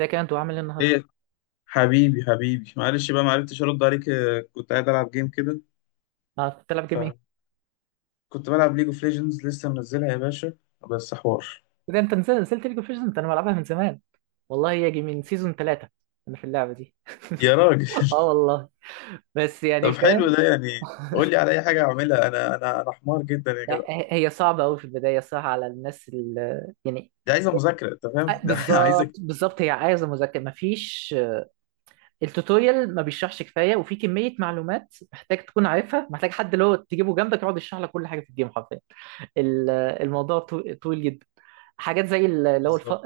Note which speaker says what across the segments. Speaker 1: ازيك يا انت وعامل ايه النهارده؟
Speaker 2: ايه حبيبي حبيبي معلش بقى معرفتش ارد عليك كنت قاعد العب جيم كده
Speaker 1: اه كنت بتلعب جيم
Speaker 2: فكنت
Speaker 1: ايه؟
Speaker 2: بلعب ليج اوف ليجندز لسه منزلها يا باشا بس حوار.
Speaker 1: ده انت نزلت ليج اوف ليجندز، انا بلعبها من زمان والله، يجي من سيزون ثلاثة انا في اللعبة دي.
Speaker 2: يا راجل
Speaker 1: اه والله، بس يعني
Speaker 2: طب حلو
Speaker 1: فاهم.
Speaker 2: ده، يعني قول لي على اي حاجه اعملها. انا حمار جدا يا
Speaker 1: ه-
Speaker 2: جدع.
Speaker 1: هي صعبة قوي في البداية، صح؟ على الناس اللي يعني
Speaker 2: دي عايزه مذاكره، انت فاهم ده
Speaker 1: بالظبط
Speaker 2: عايزك
Speaker 1: بالظبط، هي عايزة مذاكرة. مفيش التوتوريال، ما بيشرحش كفايه، وفي كميه معلومات محتاج تكون عارفها، محتاج حد اللي هو تجيبه جنبك يقعد يشرح لك كل حاجه في الجيم حرفيا. ال- الموضوع طويل جدا. حاجات زي اللي هو
Speaker 2: بالظبط.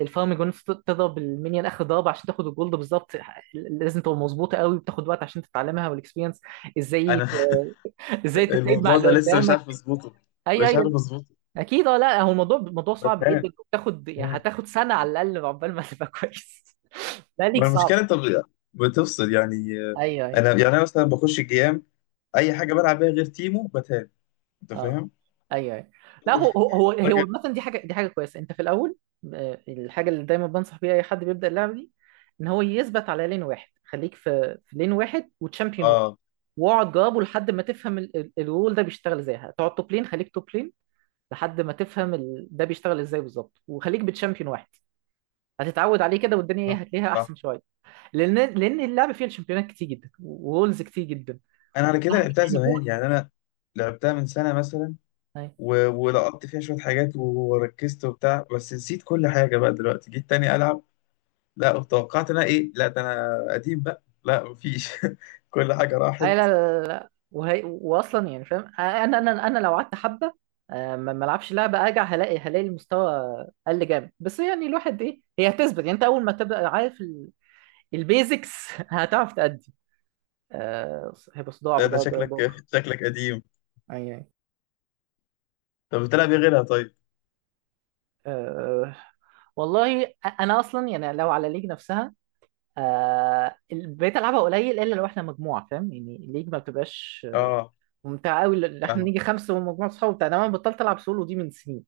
Speaker 1: الفارم جون، تضرب المينيون اخر ضربه عشان تاخد الجولد بالظبط. لازم تبقى مظبوطه قوي، وبتاخد وقت عشان تتعلمها، والاكسبيرينس ازاي،
Speaker 2: انا
Speaker 1: ازاي تتعامل مع
Speaker 2: الموضوع
Speaker 1: اللي
Speaker 2: ده لسه مش
Speaker 1: قدامك.
Speaker 2: عارف اظبطه،
Speaker 1: اي
Speaker 2: مش
Speaker 1: اي،
Speaker 2: عارف اظبطه
Speaker 1: اكيد، اه. لا هو موضوع صعب جدا،
Speaker 2: بتهان،
Speaker 1: وبتاخد يعني
Speaker 2: بتهان.
Speaker 1: هتاخد سنه على الاقل عقبال ما تبقى كويس. لا ليك
Speaker 2: ما المشكله،
Speaker 1: صعبه.
Speaker 2: بتفصل يعني. آه،
Speaker 1: ايوه ايوه،
Speaker 2: انا يعني انا مثلا بخش الجيام، اي حاجه بلعب بيها غير تيمو بتهان، انت
Speaker 1: اه
Speaker 2: فاهم؟
Speaker 1: ايوه ايوه. لا هو
Speaker 2: راجل.
Speaker 1: مثلا، دي حاجه، دي حاجه كويسه انت في الاول. الحاجه اللي دايما بنصح بيها اي حد بيبدا اللعبه دي، ان هو يثبت على لين واحد. خليك في لين واحد وتشامبيون واحد،
Speaker 2: اه
Speaker 1: واقعد جربه لحد ما تفهم الرول ده بيشتغل ازاي. هتقعد توب لين، خليك توب لين لحد ما تفهم ده بيشتغل ازاي بالظبط، وخليك بتشامبيون واحد. هتتعود عليه كده، والدنيا
Speaker 2: صح
Speaker 1: ايه، هتلاقيها
Speaker 2: صح.
Speaker 1: احسن شويه. لان اللعبه فيها الشامبيونات كتير جدا ورولز كتير جدا.
Speaker 2: انا على كده لعبتها
Speaker 1: احنا
Speaker 2: زمان، يعني انا لعبتها من سنه مثلا
Speaker 1: فوق.
Speaker 2: ولقطت فيها شويه حاجات وركزت وبتاع، بس نسيت كل حاجه بقى دلوقتي جيت تاني العب. لا توقعت انا ايه، لا ده انا قديم بقى، لا مفيش كل حاجه راحت.
Speaker 1: اي، لا لا لا لا. واصلا يعني فاهم، انا لو قعدت حبه، ما العبش لعبه، ارجع هلاقي المستوى قل جامد، بس يعني الواحد ايه، هي هتثبت. يعني انت اول ما تبقى عارف البيزكس هتعرف تأدي. هيبقى صداع
Speaker 2: لا ده
Speaker 1: بضرب
Speaker 2: شكلك
Speaker 1: باخر.
Speaker 2: شكلك قديم.
Speaker 1: اي اي.
Speaker 2: طب بتلعب ايه غيرها طيب؟
Speaker 1: أه... والله، انا اصلا يعني لو على الليج نفسها، بقيت العبها قليل الا لو احنا مجموعه. فاهم يعني الليج ما بتبقاش
Speaker 2: اه
Speaker 1: ممتع قوي اللي احنا نيجي
Speaker 2: فاهمك.
Speaker 1: خمسه من مجموعه صحاب بتاع ده. انا بطلت العب سولو دي من سنين.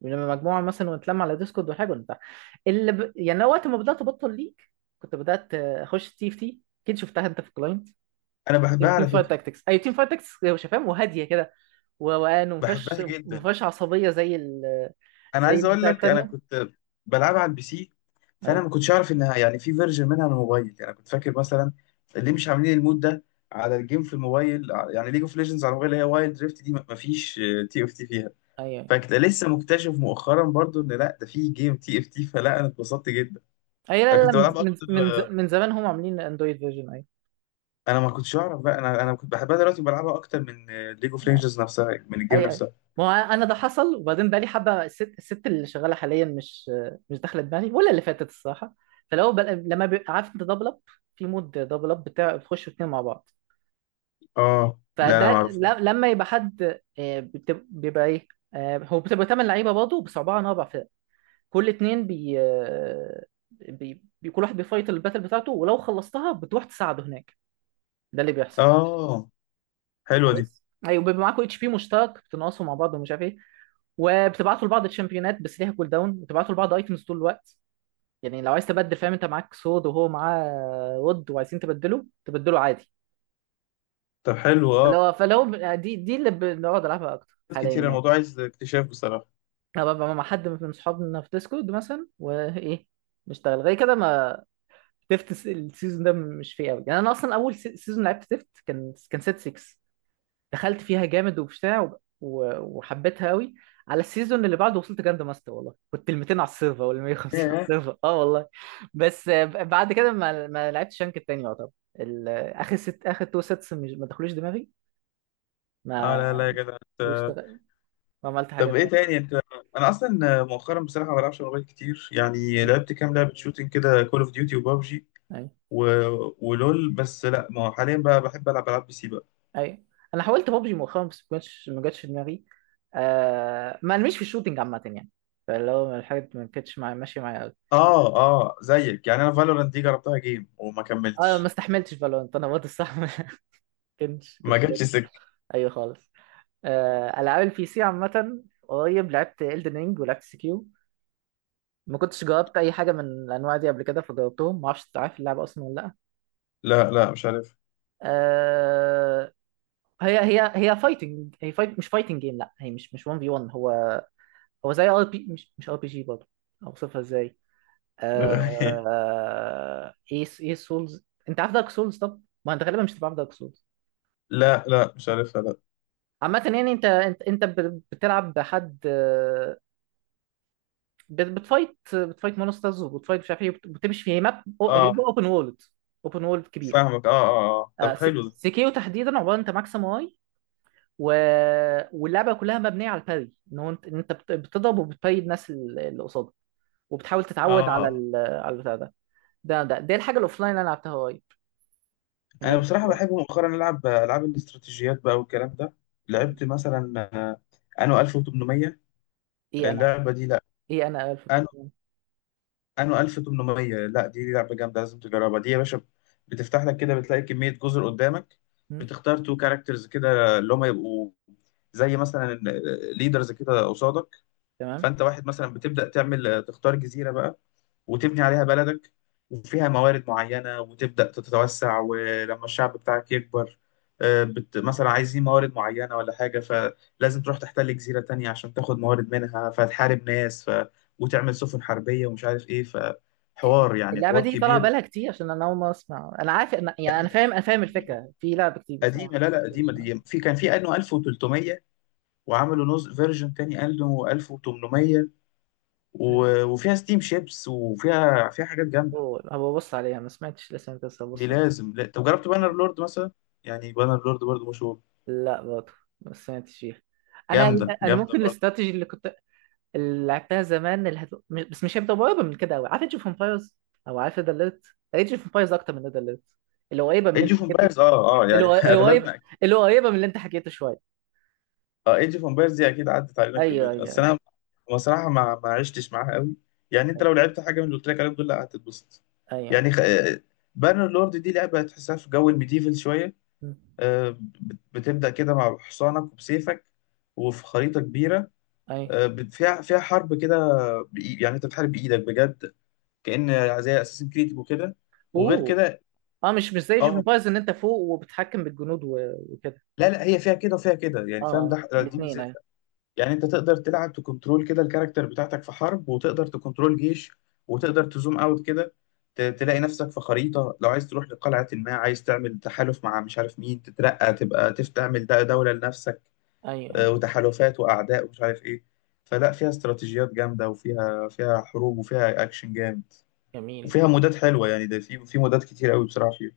Speaker 1: يعني لما مجموعه مثلا ونتلم على ديسكورد وحاجه وبتاع، يعني أنا وقت ما بدات ابطل ليج كنت بدات اخش تي اف تي، اكيد شفتها انت في الكلاينت.
Speaker 2: انا بحبها
Speaker 1: تيم
Speaker 2: على
Speaker 1: فايت
Speaker 2: فكره،
Speaker 1: تاكتكس، اي، تيم فايت تاكتكس، هو شفاهم وهاديه كده وروقان، وما فيهاش
Speaker 2: بحبها
Speaker 1: ما
Speaker 2: جدا.
Speaker 1: فيهاش عصبيه زي ال،
Speaker 2: انا
Speaker 1: زي
Speaker 2: عايز اقول
Speaker 1: البتاع
Speaker 2: لك انا
Speaker 1: التانيه.
Speaker 2: كنت بلعبها على البي سي، فانا
Speaker 1: ايوه
Speaker 2: ما كنتش اعرف انها يعني في فيرجن منها على الموبايل. يعني كنت فاكر مثلا اللي مش عاملين المود ده على الجيم في الموبايل، يعني ليج اوف ليجندز على الموبايل اللي هي وايلد دريفت دي، ما فيش تي اف تي فيها.
Speaker 1: ايوه ايوه.
Speaker 2: لسه مكتشف مؤخرا برضو ان لا ده في جيم تي اف تي فلا انا اتبسطت جدا.
Speaker 1: أيوة، لا
Speaker 2: انا
Speaker 1: لا لا،
Speaker 2: كنت
Speaker 1: من
Speaker 2: بلعب اكتر،
Speaker 1: من من زمان هم عاملين اندرويد فيرجن. ايوه،
Speaker 2: انا ما كنتش اعرف بقى. انا كنت بحبها، دلوقتي بلعبها اكتر من ليج اوف ليجندز نفسها، من الجيم
Speaker 1: اي اي.
Speaker 2: نفسها.
Speaker 1: ما هو انا ده حصل، وبعدين بقى لي حبه، الست اللي شغاله حاليا مش، مش داخله دماغي ولا اللي فاتت الصراحه. فلو بقى لما بيبقى عارف انت دبل اب، في مود دبل اب بتاع، بتخشوا اتنين مع بعض.
Speaker 2: اه لا
Speaker 1: فده
Speaker 2: لا ما
Speaker 1: اه،
Speaker 2: اعرفوش.
Speaker 1: لما يبقى حد بيبقى ايه، هو بتبقى تمن لعيبه برضه، بس عباره عن اربع فرق، كل اتنين بي كل واحد بيفايت الباتل بتاعته، ولو خلصتها بتروح تساعده هناك. ده اللي بيحصل.
Speaker 2: اه حلوه دي.
Speaker 1: نايس، ايوه، بيبقى معاكوا اتش بي مشترك، بتنقصوا مع بعض ومش عارف ايه، وبتبعتوا لبعض الشامبيونات بس ليها كول داون، وتبعتوا لبعض ايتمز طول الوقت. يعني لو عايز تبدل، فاهم؟ انت معاك سود وهو معاه ود وعايزين تبدله، تبدله عادي.
Speaker 2: طب حلو اه،
Speaker 1: فلو دي، اللي بنقعد نلعبها اكتر حاليا
Speaker 2: كتير.
Speaker 1: يعني.
Speaker 2: الموضوع عايز اكتشاف بصراحة.
Speaker 1: انا ببقى مع حد من صحابنا في ديسكورد مثلا وايه، نشتغل غير كده. ما تفت السيزون ده مش فيه قوي، يعني انا اصلا اول سيزون لعبت تفت كان سيت 6، دخلت فيها جامد وبتاع، وحبيتها قوي. على السيزون اللي بعده وصلت جراند ماستر، والله كنت ال 200 على السيرفر ولا 150 على
Speaker 2: ياه.
Speaker 1: السيرفر، اه والله. بس بعد كده ما لعبتش رانك التاني يعتبر. اخر ست، اخر تو سيتس، مش، ما دخلوش دماغي.
Speaker 2: اه
Speaker 1: ما،
Speaker 2: لا لا يا جدع انت.
Speaker 1: واشتغل، ما عملت
Speaker 2: طب
Speaker 1: حاجات
Speaker 2: ايه تاني
Speaker 1: تانية.
Speaker 2: انت؟ انا اصلا مؤخرا بصراحة ما بلعبش موبايل كتير. يعني لعبت كام لعبة شوتينج كده، كول اوف ديوتي وبابجي
Speaker 1: اي
Speaker 2: و... ولول. بس لا، ما هو حاليا بقى بحب العب العاب بي سي بقى.
Speaker 1: اي. انا حاولت بابجي مؤخرا بس ما جاتش، ما جاتش دماغي. آه، ما مش في الشوتينج عامه يعني. فاللي هو الحاجات ما كانتش معايا، ماشيه معايا قوي.
Speaker 2: اه اه زيك يعني. انا فالورانت دي جربتها جيم وما
Speaker 1: اه، ما
Speaker 2: كملتش،
Speaker 1: استحملتش فالورانت انا برضه الصح. ما
Speaker 2: ما
Speaker 1: كنتش قادر.
Speaker 2: جاتش سك.
Speaker 1: ايوه خالص. العاب البي سي عامه، قريب لعبت Elden Ring ولعبت سكيو. ما كنتش جربت اي حاجه من الانواع دي قبل كده، فجربتهم. ما اعرفش، عارف اللعبه اصلا ولا لا؟
Speaker 2: لا لا مش عارف
Speaker 1: أه، هي فايتنج، هي فايت، مش فايتنج جيم، لا، هي مش، مش 1 في 1. هو هو زي ار بي، مش مش ار بي جي برضه. اوصفها ازاي؟ أه، ايه ايه، سولز، انت عارف دارك سولز؟ طب ما انت غالبا مش تبقى عارف دارك سولز.
Speaker 2: لا لا مش عارفها لا.
Speaker 1: عامة يعني انت بتلعب بحد، بتفايت مونسترز، وبتفايت مش عارف ايه، بتمشي في ماب
Speaker 2: اه
Speaker 1: اوبن وورلد، اوبن وورلد كبير.
Speaker 2: فاهمك، اه اه اه.
Speaker 1: آه،
Speaker 2: طب
Speaker 1: س-
Speaker 2: حلو ده.
Speaker 1: سيكيو تحديدا، عباره انت ماكسيم واي و... واللعبه كلها مبنيه على الباري، ان هو انت، بتضرب وبتباري الناس اللي قصادك، وبتحاول
Speaker 2: اه
Speaker 1: تتعود على
Speaker 2: آه.
Speaker 1: على البتاع ده. ده دي الحاجه الاوفلاين اللي انا لعبتها قريب، اللي
Speaker 2: انا
Speaker 1: انا
Speaker 2: بصراحه
Speaker 1: فاكرها.
Speaker 2: بحب مؤخرا العب العاب الاستراتيجيات بقى والكلام ده. لعبت مثلا انو 1800،
Speaker 1: ايه انا،
Speaker 2: اللعبه دي. لا
Speaker 1: ايه انا
Speaker 2: انو
Speaker 1: 1300.
Speaker 2: انو 1800، لا دي لعبه جامده لازم تجربها دي يا باشا. بتفتح لك كده، بتلاقي كميه جزر قدامك،
Speaker 1: مم،
Speaker 2: بتختار تو كاركترز كده اللي هم يبقوا زي مثلا ليدرز كده قصادك.
Speaker 1: تمام.
Speaker 2: فانت واحد مثلا بتبدا تعمل، تختار جزيره بقى وتبني عليها بلدك، وفيها موارد معينة، وتبدأ تتوسع. ولما الشعب بتاعك يكبر، مثلا عايزين موارد معينة ولا حاجة، فلازم تروح تحتل جزيرة تانية عشان تاخد موارد منها، فتحارب ناس وتعمل سفن حربية ومش عارف إيه، فحوار يعني،
Speaker 1: اللعبه
Speaker 2: حوار
Speaker 1: دي طالعه
Speaker 2: كبير.
Speaker 1: بالها كتير، عشان انا اول مره اسمع. انا عارف، انا
Speaker 2: لا
Speaker 1: يعني انا
Speaker 2: ده
Speaker 1: فاهم، انا فاهم
Speaker 2: قديمة،
Speaker 1: الفكره في لعبه كتير، بس أنا
Speaker 2: قديمة.
Speaker 1: ما
Speaker 2: لا لا قديمة
Speaker 1: شفتهاش.
Speaker 2: دي، في كان في أنو 1300، وعملوا نوز فيرجن تاني أنو 1800 وفيها ستيم شيبس، وفيها فيها حاجات جامدة.
Speaker 1: أوه، هبقى ابص عليها، ما سمعتش لسه انت، بس
Speaker 2: دي
Speaker 1: هبص عليها.
Speaker 2: لازم، لا طب جربت بانر لورد مثلا؟ يعني بانر لورد برضه مشهور.
Speaker 1: لا برضه ما سمعتش فيها. انا،
Speaker 2: جامده،
Speaker 1: انا
Speaker 2: جامده
Speaker 1: ممكن
Speaker 2: برضه.
Speaker 1: الاستراتيجي اللي كنت، اللي لعبتها زمان، اللي بس مش هيبدا قريبه من كده قوي، عارف ايج اوف امبايرز؟ او عارف ريد اليرت؟ ايج اوف امبايرز اكتر من ريد اليرت اللي قريبه من اللي
Speaker 2: ايج
Speaker 1: انت
Speaker 2: اوف
Speaker 1: حكيته.
Speaker 2: امبايرز اه اه،
Speaker 1: اللي
Speaker 2: يعني
Speaker 1: قر-
Speaker 2: اغلبنا
Speaker 1: قريبه،
Speaker 2: أكيد.
Speaker 1: اللي قريبه من اللي انت حكيته شويه.
Speaker 2: اه ايج اوف امبايرز دي اكيد عدت علينا
Speaker 1: ايوه
Speaker 2: كلنا،
Speaker 1: ايوه
Speaker 2: بس انا
Speaker 1: ايوه،
Speaker 2: بصراحه ما عشتش معاها قوي. يعني انت لو لعبت حاجه من اللي قلت لك عليهم دول، لا هتتبسط.
Speaker 1: ايوه ايوه.
Speaker 2: يعني خ... بانر لورد دي لعبه تحسها في جو الميديفل شويه.
Speaker 1: م.
Speaker 2: بتبدا كده مع حصانك وبسيفك، وفي خريطه كبيره.
Speaker 1: ايوه.
Speaker 2: فيها فيها حرب كده. يعني انت بتحارب بايدك بجد، كأن زي اساسن كريد وكده. وغير
Speaker 1: اوه،
Speaker 2: كده
Speaker 1: اه مش، مش زي ايج اوف
Speaker 2: اه،
Speaker 1: امبايرز ان انت فوق وبتحكم بالجنود وكده.
Speaker 2: لا لا هي فيها كده وفيها كده، يعني فاهم
Speaker 1: اه
Speaker 2: ده دي
Speaker 1: الاثنين، ايوه
Speaker 2: ميزتها. يعني انت تقدر تلعب تكنترول كده الكاركتر بتاعتك في حرب، وتقدر تكنترول جيش، وتقدر تزوم اوت كده، تلاقي نفسك في خريطة، لو عايز تروح لقلعة، ما عايز تعمل تحالف مع مش عارف مين، تترقى تبقى تعمل ده دولة لنفسك،
Speaker 1: ايوه ايوه.
Speaker 2: وتحالفات وأعداء ومش عارف إيه. فلا فيها استراتيجيات جامدة، وفيها فيها حروب، وفيها أكشن جامد،
Speaker 1: جميل
Speaker 2: وفيها
Speaker 1: جميل.
Speaker 2: مودات حلوة. يعني ده في في مودات كتير قوي بصراحة فيها.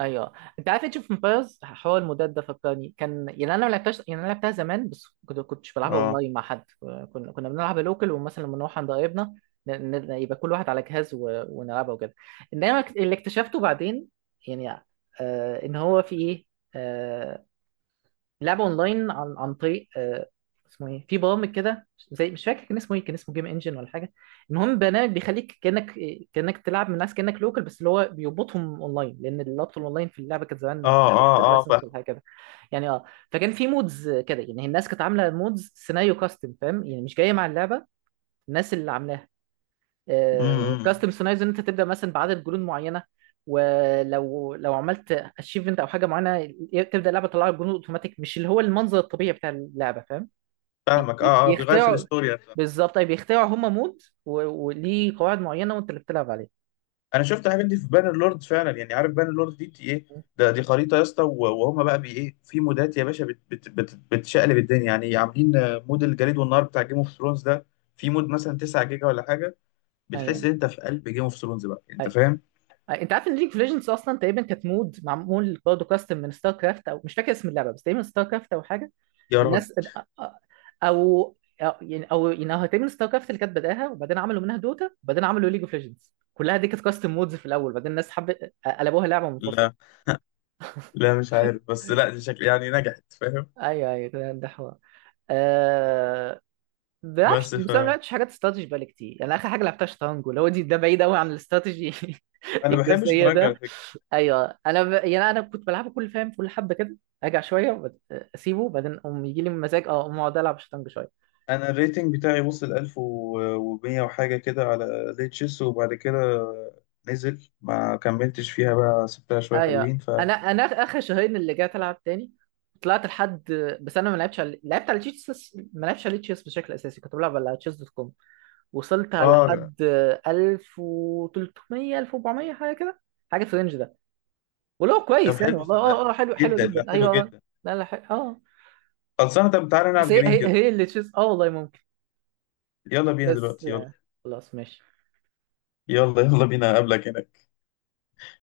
Speaker 1: ايوه، انت عارف ايج اوف امبايرز، حوار المودات ده فكرني، كان يعني انا ما لعبتهاش، يعني انا لعبتها زمان بس كنت، كنتش بلعبها
Speaker 2: اه
Speaker 1: اونلاين مع حد. كنا بنلعب لوكال، ومثلا لما نروح عند قرايبنا، ن- يبقى كل واحد على جهاز ونلعبها وكده. انما اللي اكتشفته بعدين يعني، آه، ان هو في ايه، آه، لعبه اونلاين عن طريق اسمه ايه، في برامج كده زي، مش فاكر كان اسمه ايه، كان اسمه جيم انجن ولا حاجه. المهم برنامج بيخليك كانك، كانك تلعب من ناس كانك لوكال، بس اللي هو بيربطهم اونلاين، لان اللابط الاونلاين في اللعبه كانت زمان، مش
Speaker 2: اه
Speaker 1: فاكر،
Speaker 2: اه
Speaker 1: محتاج
Speaker 2: اه
Speaker 1: لايسنس
Speaker 2: فاهم.
Speaker 1: ولا حاجه كده. يعني اه. فكان في مودز كده، يعني الناس كانت عامله مودز سيناريو كاستم، فاهم يعني مش جايه مع اللعبه، الناس اللي عاملاها
Speaker 2: إمم، إمم.
Speaker 1: كاستم سيناريوز، ان انت تبدا مثلا بعدد جنود معينه، ولو عملت اتشيفمنت او حاجه معينه، تبدا اللعبه تطلع لك جنود اوتوماتيك، مش اللي هو المنظر الطبيعي بتاع اللعبه، فاهم؟
Speaker 2: فاهمك اه اه، بيغير في
Speaker 1: بيخترعوا،
Speaker 2: الاستوري نفسها.
Speaker 1: بالظبط، اي بيخترعوا هم مود، وليه قواعد معينه، وانت اللي بتلعب عليه.
Speaker 2: انا شفت الحاجات دي في بانر لورد فعلا. يعني عارف بانر لورد دي بت- ايه ده دي خريطه يا اسطى، وهم بقى بي ايه في مودات يا باشا بت بت بت بتشقلب الدنيا، يعني عاملين مود الجليد والنار بتاع جيم اوف ثرونز ده. في مود مثلا 9 جيجا ولا حاجه، بتحس
Speaker 1: ايوه
Speaker 2: ان انت في قلب جيم اوف ثرونز بقى، انت
Speaker 1: ايوه.
Speaker 2: فاهم.
Speaker 1: انت عارف ان ليج اوف ليجندز اصلا تقريبا كانت مود معمول برضه كاستم من ستار كرافت، او مش فاكر اسم اللعبه، بس تقريبا ستار كرافت او حاجه.
Speaker 2: يا راجل
Speaker 1: الناس، او يعني، او يعني هتعمل ستار كرافت اللي كانت بداها، وبعدين عملوا منها دوتا، وبعدين عملوا ليج اوف ليجندز. كلها دي كانت كاستم مودز في الاول، بعدين الناس حبت، قلبوها لعبه منفصله.
Speaker 2: لا لا مش عارف، بس لا دي شكل يعني نجحت، فاهم.
Speaker 1: ايوه ايوه، ده حوار. آه... بلعبش،
Speaker 2: بس ف
Speaker 1: بس أنا ما لعبتش حاجات استراتيجي بقالي كتير. يعني اخر حاجه لعبتها شطرنج، اللي هو دي، ده بعيد قوي عن الاستراتيجي.
Speaker 2: انا بحب
Speaker 1: الجزئيه
Speaker 2: الشطرنج على
Speaker 1: ده.
Speaker 2: فكره،
Speaker 1: ايوه، يعني انا كنت بلعبه كل، فاهم كل حبه كده، ارجع شويه، اسيبه، بعدين اقوم يجي لي مزاج، اه اقوم اقعد العب شطرنج شويه.
Speaker 2: انا الريتنج بتاعي وصل 1100 وحاجه كده على ليتشيس، وبعد كده نزل ما كملتش فيها بقى، سبتها شويه
Speaker 1: ايوه،
Speaker 2: حلوين ف
Speaker 1: انا اخر شهرين اللي جيت العب تاني، طلعت لحد، بس انا ما لعبتش على، لعبت على تشيس، ما لعبتش على تشيس بشكل اساسي، كنت بلعب على تشيس دوت كوم. وصلت
Speaker 2: اه.
Speaker 1: لحد 1300، 1400 حاجه كده، حاجه في الرينج ده. ولو
Speaker 2: طب
Speaker 1: كويس يعني
Speaker 2: حلو
Speaker 1: والله، اه اه،
Speaker 2: صدقني
Speaker 1: حلو حلو
Speaker 2: جدا،
Speaker 1: جدا،
Speaker 2: لا حلو
Speaker 1: ايوه.
Speaker 2: جدا.
Speaker 1: لا لا، حلو. اه،
Speaker 2: خلصانه، طب تعالى نلعب
Speaker 1: بس هي
Speaker 2: جيمين
Speaker 1: هي،
Speaker 2: كده.
Speaker 1: هي اللي تشيس، اه والله ممكن.
Speaker 2: يلا بينا
Speaker 1: بس
Speaker 2: دلوقتي، يلا
Speaker 1: خلاص ماشي.
Speaker 2: يلا، يلا بينا اقابلك هناك.